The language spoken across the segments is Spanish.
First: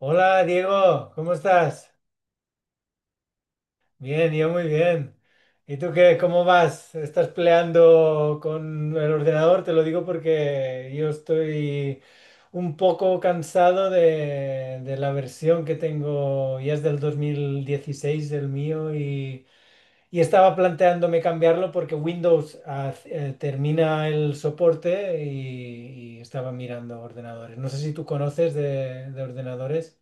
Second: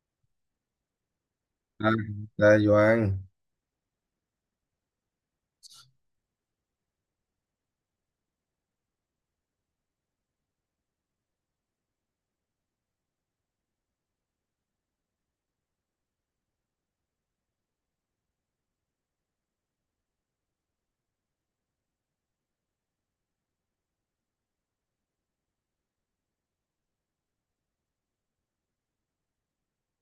Hola Diego, ¿cómo estás? Ah, la Joan, Bien, yo muy bien. ¿Y tú qué? ¿Cómo vas? ¿Estás peleando con el ordenador? Te lo digo porque yo estoy un poco cansado de la versión que tengo, ya es del 2016 el mío y estaba planteándome cambiarlo porque Windows termina el soporte y estaba mirando ordenadores. No sé si tú conoces de ordenadores.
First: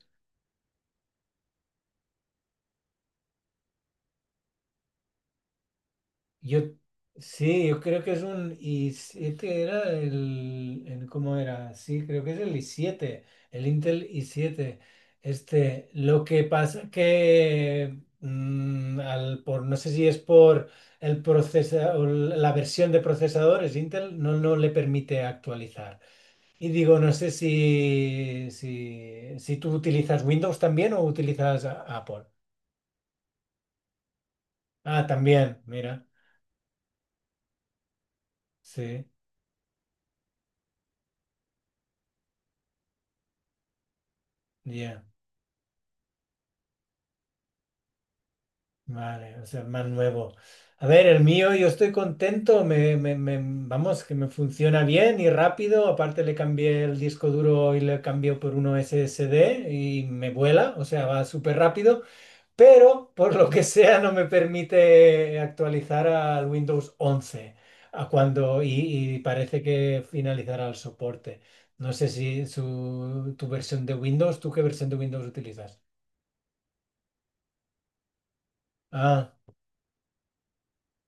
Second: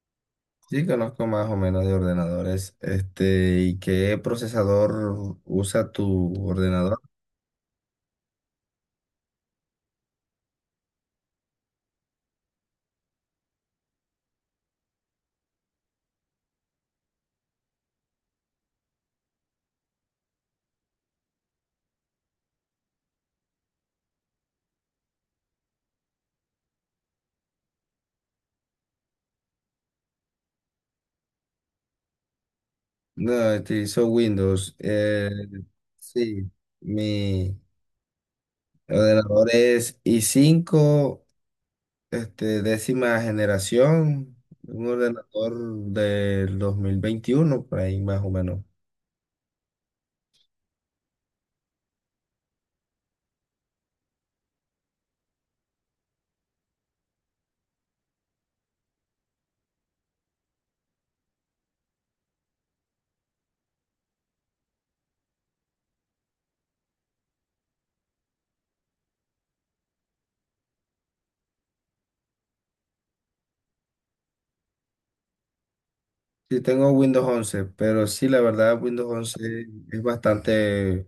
sí conozco más o menos de ordenadores. Este, ¿y qué procesador usa tu Yo, ordenador? sí, yo creo que es un i7, era ¿cómo era? Sí, creo que es el i7, el Intel i7. Este, lo que pasa que, no sé si es por el procesador, la versión de procesadores, Intel no le permite actualizar. Y digo, no sé si tú utilizas Windows también o utilizas Apple. No, utilizo Windows. Ah, también, mira, Sí, mi sí, ordenador es i cinco, este, décima generación, un ya. ordenador del 2021, por ahí más o menos. Vale, o sea, más nuevo. A ver, el mío, yo estoy contento, vamos, que me funciona bien y rápido. Aparte le cambié el disco duro y le cambié por uno SSD y me vuela, o sea, va súper rápido, pero por lo que sea no me permite actualizar al Windows 11 a cuando, y parece que finalizará el soporte. No sé si tu versión de Windows, ¿tú qué versión de Windows utilizas? Sí, tengo Windows once pero sí, la verdad, Windows Ah, once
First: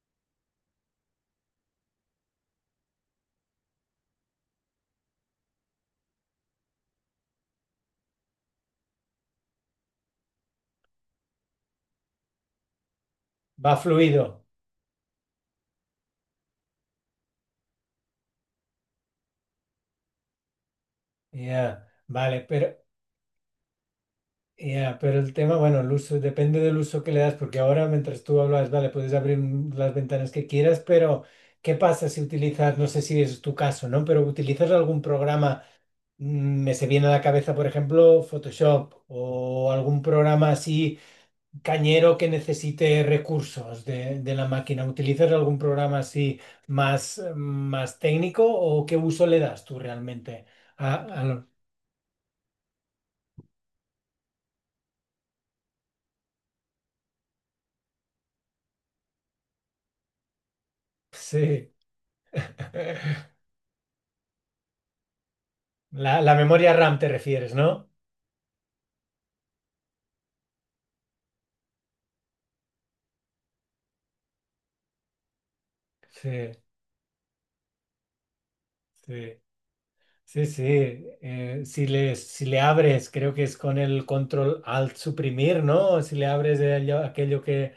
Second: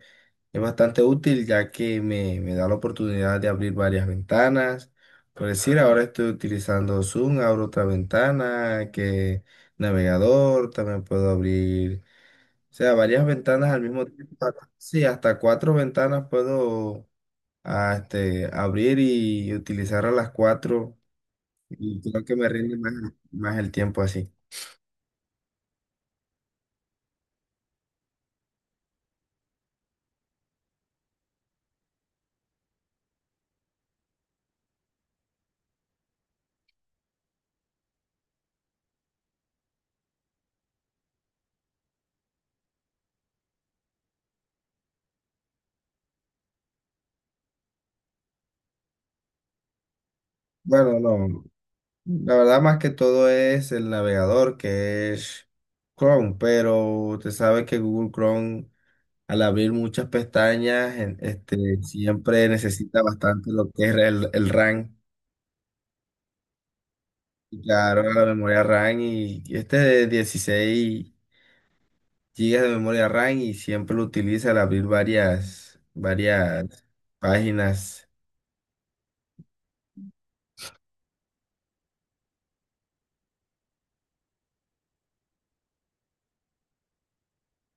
es bastante útil ya que me da la oportunidad de abrir varias ventanas. Por decir, ahora estoy utilizando Zoom, abro otra ventana, que navegador, también puedo abrir, o sea, varias ventanas va al mismo fluido. tiempo. Sí, hasta cuatro ventanas puedo este, abrir y utilizar a las cuatro, Ya, y creo que vale, me pero rinde más el tiempo así. ya, pero el tema, bueno, el uso, depende del uso que le das, porque ahora mientras tú hablas, vale, puedes abrir las ventanas que quieras, pero ¿qué pasa si utilizas, no sé si es tu caso, ¿no? Pero utilizas algún programa, me se viene a la cabeza, por ejemplo, Photoshop o algún programa así cañero que necesite recursos de la máquina. ¿Utilizas algún programa así más, más técnico o qué uso le das tú realmente? a, Bueno, a no. lo- La verdad, más que todo es el navegador que es Chrome, pero usted sabe que Google Chrome, al abrir muchas pestañas, sí. este, siempre necesita bastante lo que es el RAM. La memoria RAM te refieres, Y ¿no? claro, la memoria RAM y este de 16 gigas de memoria RAM y siempre lo utiliza al abrir Sí, varias páginas sí, sí, sí. Si le abres, creo que es con el control alt suprimir, ¿no? Si le abres aquello que,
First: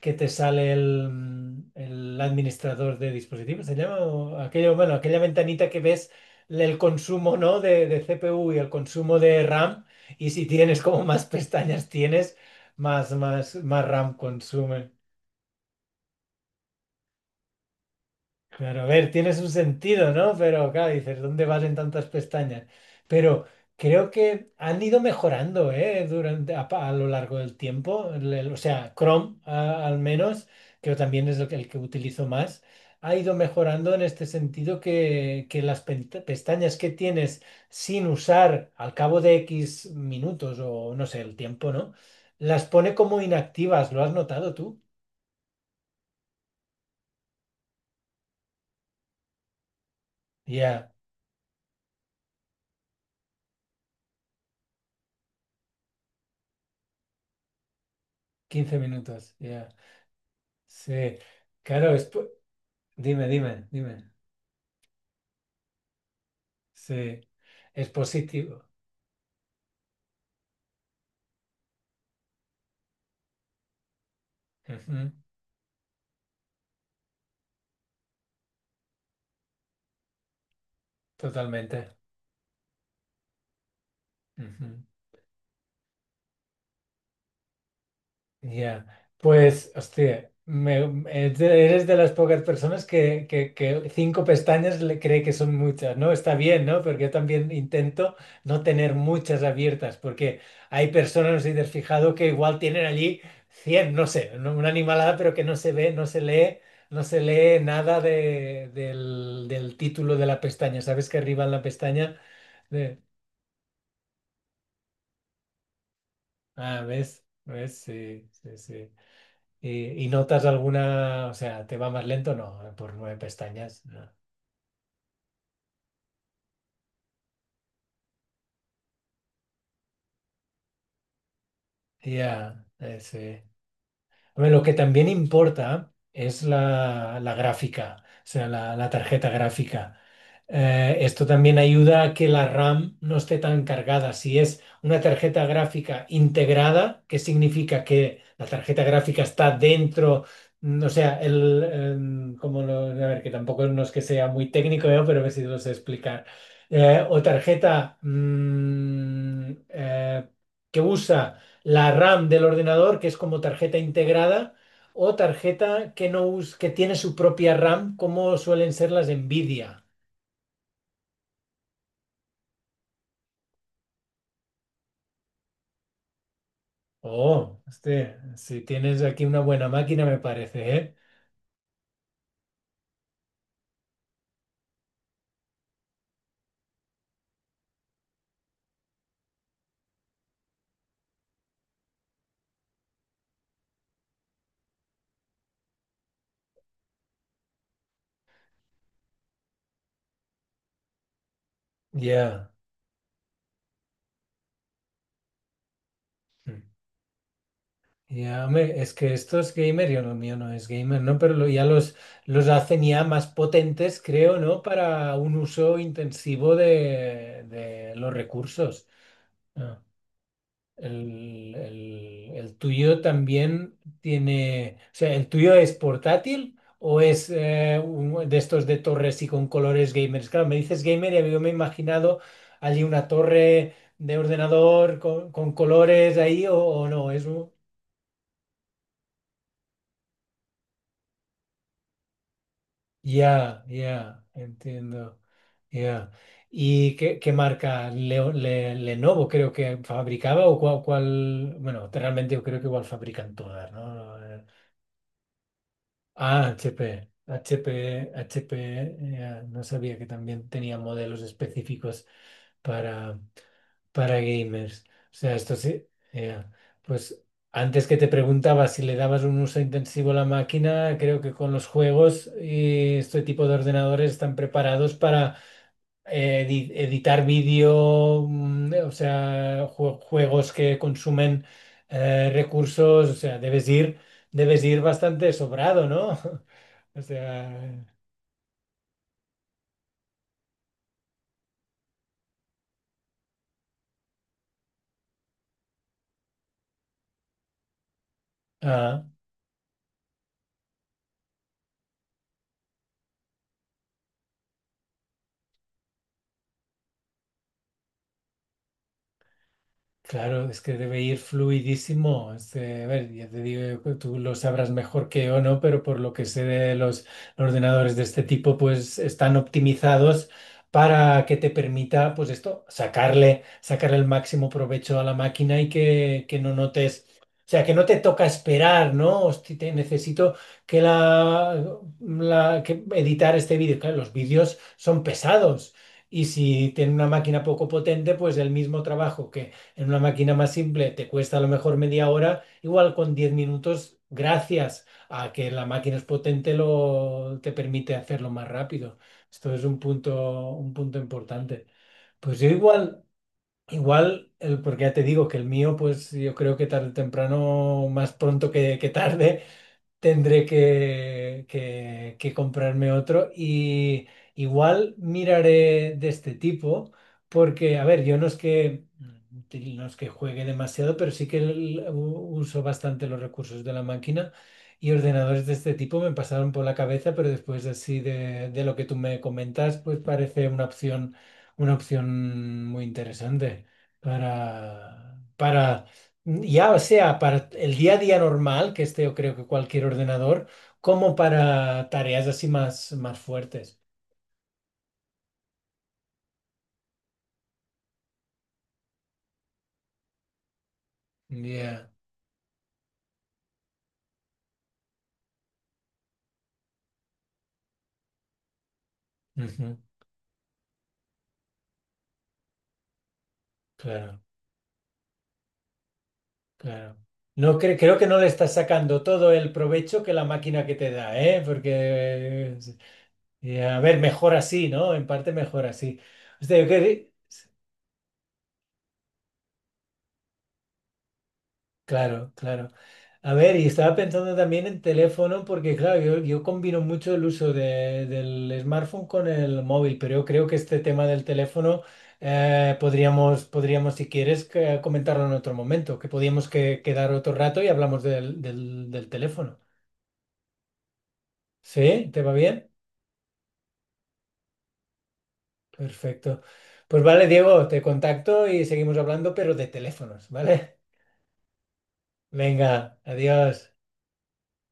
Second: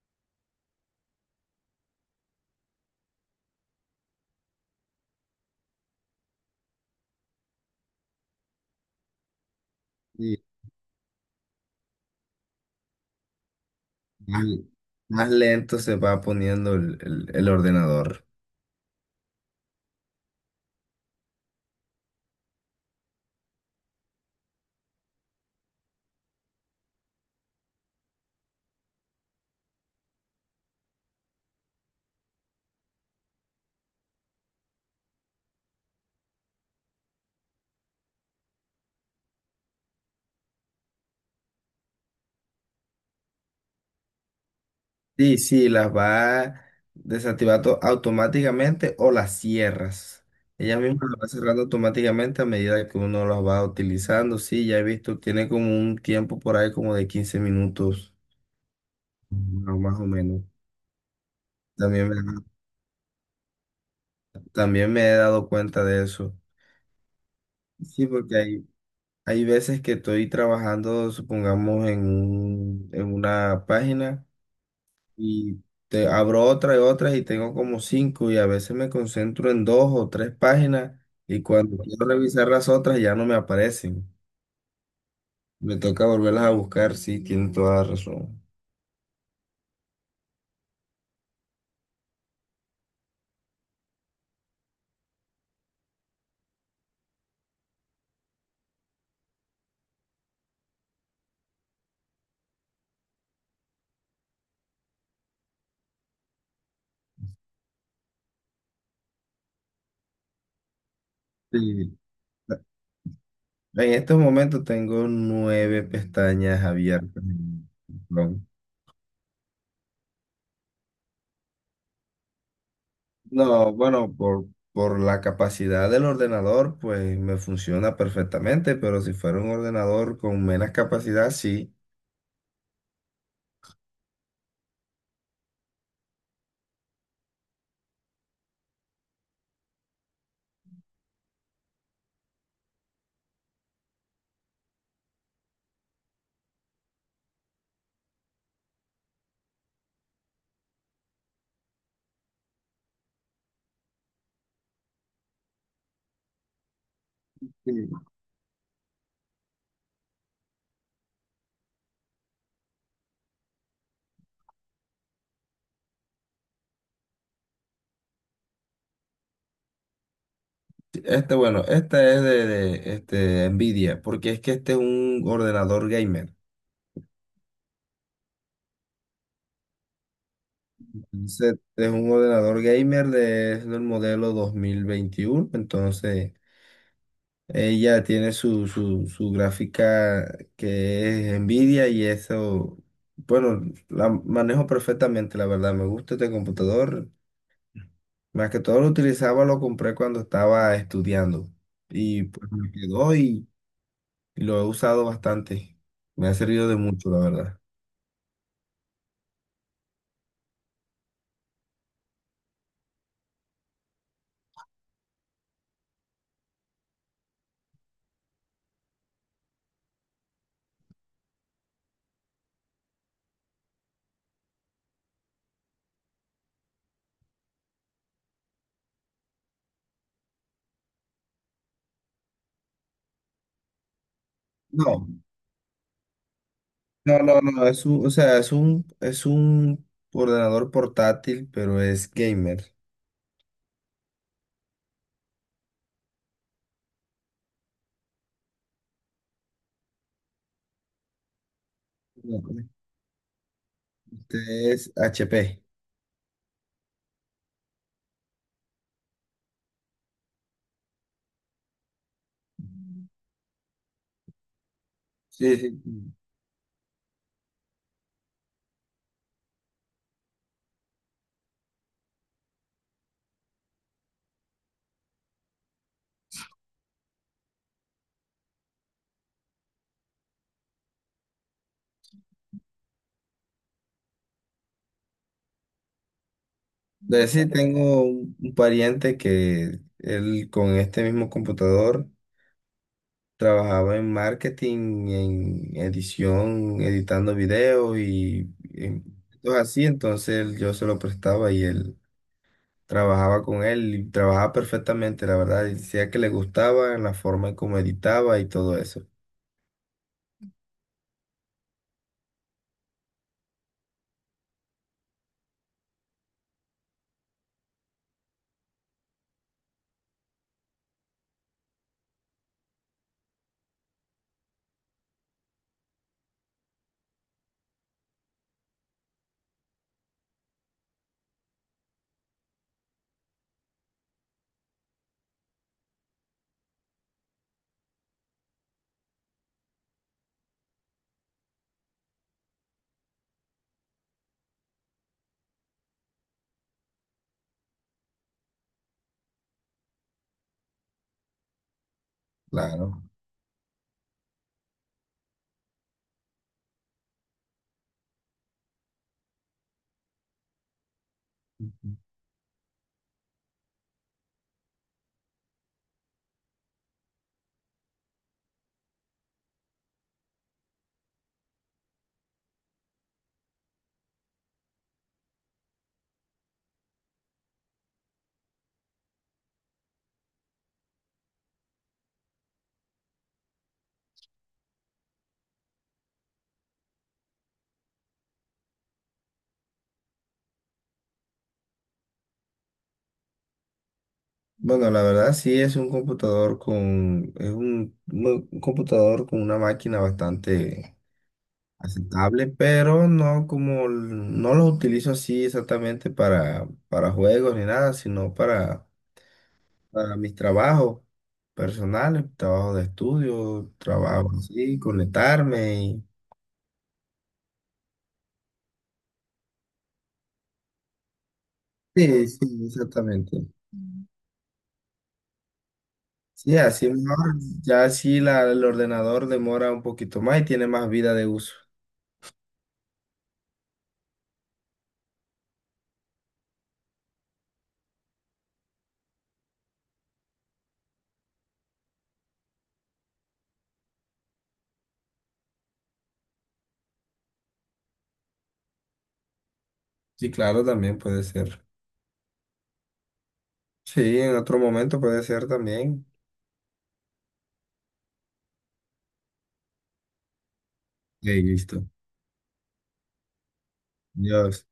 que te sale el, el administrador de dispositivos, se llama, o aquello, bueno, aquella ventanita que ves el consumo, ¿no? De CPU y el consumo de RAM. Y y si tienes como más pestañas tienes, más RAM más, consume. más lento se va poniendo el ordenador. Claro, a ver, tiene su sentido, ¿no? Pero claro, dices, ¿dónde vas en tantas pestañas? Pero creo que han ido mejorando, ¿eh? Durante, a lo largo del tiempo. O sea, Chrome, al menos, que también es el que utilizo más, ha ido mejorando en este sentido que las pestañas que tienes sin usar al cabo de X minutos o no sé, el tiempo, ¿no? Las pone como inactivas, ¿lo has notado tú? Sí, sí, las va desactivando automáticamente o las cierras. Ella Ya, misma las va cerrando automáticamente a medida que uno las va utilizando. Sí, ya he visto, tiene como un tiempo por ahí como de 15 minutos, 15 minutos, ya. no, más o menos. Sí, claro, También me, dime, dime, dime. también me he dado cuenta de eso. Sí, es Sí, porque positivo. Hay veces que estoy trabajando, supongamos, en una página, Ujú. y te abro otra y otra y tengo como cinco y a veces me concentro en dos o tres páginas y cuando Totalmente. quiero revisar las otras ya no me aparecen. Ujú. Me toca volverlas a buscar, sí, tiene toda la razón. Ya. Pues, hostia, eres de las pocas personas que cinco pestañas le cree que son muchas, ¿no? Está bien, ¿no? Porque yo también intento no tener muchas abiertas, porque hay personas, no sé si te has fijado, que igual tienen allí 100 no sé, una animalada, pero que no se ve, no se lee, no se lee nada del título de la pestaña. ¿Sabes que arriba en la Sí. pestaña? de- En estos momentos tengo nueve pestañas Ah, abiertas ¿ves? en ¿Ves? Sí, Chrome. sí, sí. ¿Y notas alguna, o sea, te va más lento? No, por nueve No, pestañas. No. bueno, por la capacidad del ordenador, pues me funciona perfectamente, pero si fuera un ordenador con menos capacidad, sí. Ya, sí. Hombre, lo que también importa es la gráfica, o sea, la tarjeta gráfica. Esto también ayuda a que la RAM no esté tan cargada. Si es una tarjeta gráfica integrada, que significa que la tarjeta gráfica está dentro, o sea, el, em, como lo- a ver, que tampoco no es que sea muy técnico, ¿eh? Pero a ver si lo sé explicar. O Sí. tarjeta que usa la RAM del ordenador, que es como tarjeta integrada, o tarjeta que no us- que tiene su propia RAM, como suelen ser las Nvidia. Este, bueno, esta es este, Nvidia, porque es que este es un ordenador gamer. Oh, este, si tienes aquí una buena máquina, me parece, ¿eh? Entonces, es un ordenador gamer de, es del modelo 2021, entonces ella tiene su gráfica que es Nvidia y eso, bueno, la manejo perfectamente, la verdad, me gusta este computador. Más que todo lo utilizaba, lo compré cuando estaba estudiando y Ya. pues me quedó y... Lo he usado bastante. Me ha servido de mucho, la verdad. Ya, hombre, es que esto es gamer, yo lo mío no es gamer, ¿no? Pero ya los hacen ya más potentes, creo, ¿no? Para un uso intensivo de los recursos. Ah. El el tuyo también tiene, o sea, ¿el tuyo es portátil o es de estos de torres y con colores gamers? Claro, me dices gamer y yo me he imaginado allí una torre de ordenador No, con colores ahí o no, es un. no. Es un, o sea, es un ordenador portátil, pero es gamer. Ya, ya, entiendo. Ya. ¿Y qué marca? Lenovo creo que fabricaba o bueno, realmente No, yo creo que igual fabrican todas, ¿no? este es HP. Ah, HP. HP, HP, no sabía que también tenía modelos específicos para, para gamers. O sea, esto Sí, sí. sí, eh, pues antes que te preguntaba si le dabas un uso intensivo a la máquina, creo que con los juegos y este tipo de ordenadores están preparados editar vídeo, o sea, juegos que consumen recursos, o sea, debes ir bastante sobrado, ¿no? O De sí sea, tengo un pariente que él con este mismo computador trabajaba en marketing, en edición, editando videos y ah. cosas así. Entonces yo se lo prestaba y él trabajaba con él y trabajaba perfectamente, la verdad, y decía que le gustaba la forma en cómo editaba y todo eso. Claro, es que debe ir fluidísimo. Este, a ver, ya te digo, que tú lo sabrás mejor que yo, ¿no? Pero por lo que sé de los ordenadores de este tipo, pues están optimizados para que te permita, pues esto, sacarle, sacarle el máximo provecho a la máquina y que no notes, o sea, que no te toca esperar, ¿no? Hosti, te necesito que la, que editar este vídeo. Claro, los vídeos son pesados. Y si tiene una máquina poco potente, pues el mismo trabajo que en una máquina más simple te cuesta a lo mejor media hora, igual con 10 minutos, gracias a que la máquina es potente, te permite hacerlo más rápido. Esto es un punto importante. Pues yo igual, Claro. igual, el, porque ya te digo que el mío, pues yo creo que tarde o temprano, más pronto que tarde, tendré que, Ujú. que- que comprarme otro y igual miraré de este tipo porque, a ver, yo no es que, juegue demasiado, pero sí que uso bastante los recursos de la máquina y ordenadores de este tipo me pasaron por la cabeza, pero después así de lo que tú me comentas, pues parece una opción muy interesante para ya sea para el día a día normal, que este yo creo que cualquier ordenador, como para tareas así más, más fuertes. Bueno, la verdad sí es un computador con, es un, no, un computador con una máquina bastante Ya, aceptable, pero no como, no lo utilizo así exactamente para juegos ni nada, sino ujú, para mis trabajos personales, trabajo de estudio, claro, trabajo así, conectarme y... claro. Creo que no le estás sacando todo el provecho que la máquina que te da, ¿eh? Sí, Porque, sí, exactamente. A ver, mejor así, ¿no? En parte mejor así. O sea. Sí, así mejor. Ya así el ordenador demora un poquito más y tiene más vida de uso. Claro, claro. A ver, y estaba pensando también en teléfono porque, claro, yo combino mucho el uso del smartphone con el móvil, pero yo creo que este tema del teléfono podríamos, si quieres, comentarlo en otro momento, que podíamos quedar otro rato y hablamos del teléfono. Sí, claro, también puede ser. ¿Sí? ¿Te va bien? Sí, en otro momento puede ser también. Perfecto. Pues vale, Diego, te contacto y seguimos hablando, pero de teléfonos, ¿vale? Ok, listo. Venga, adiós. Dios.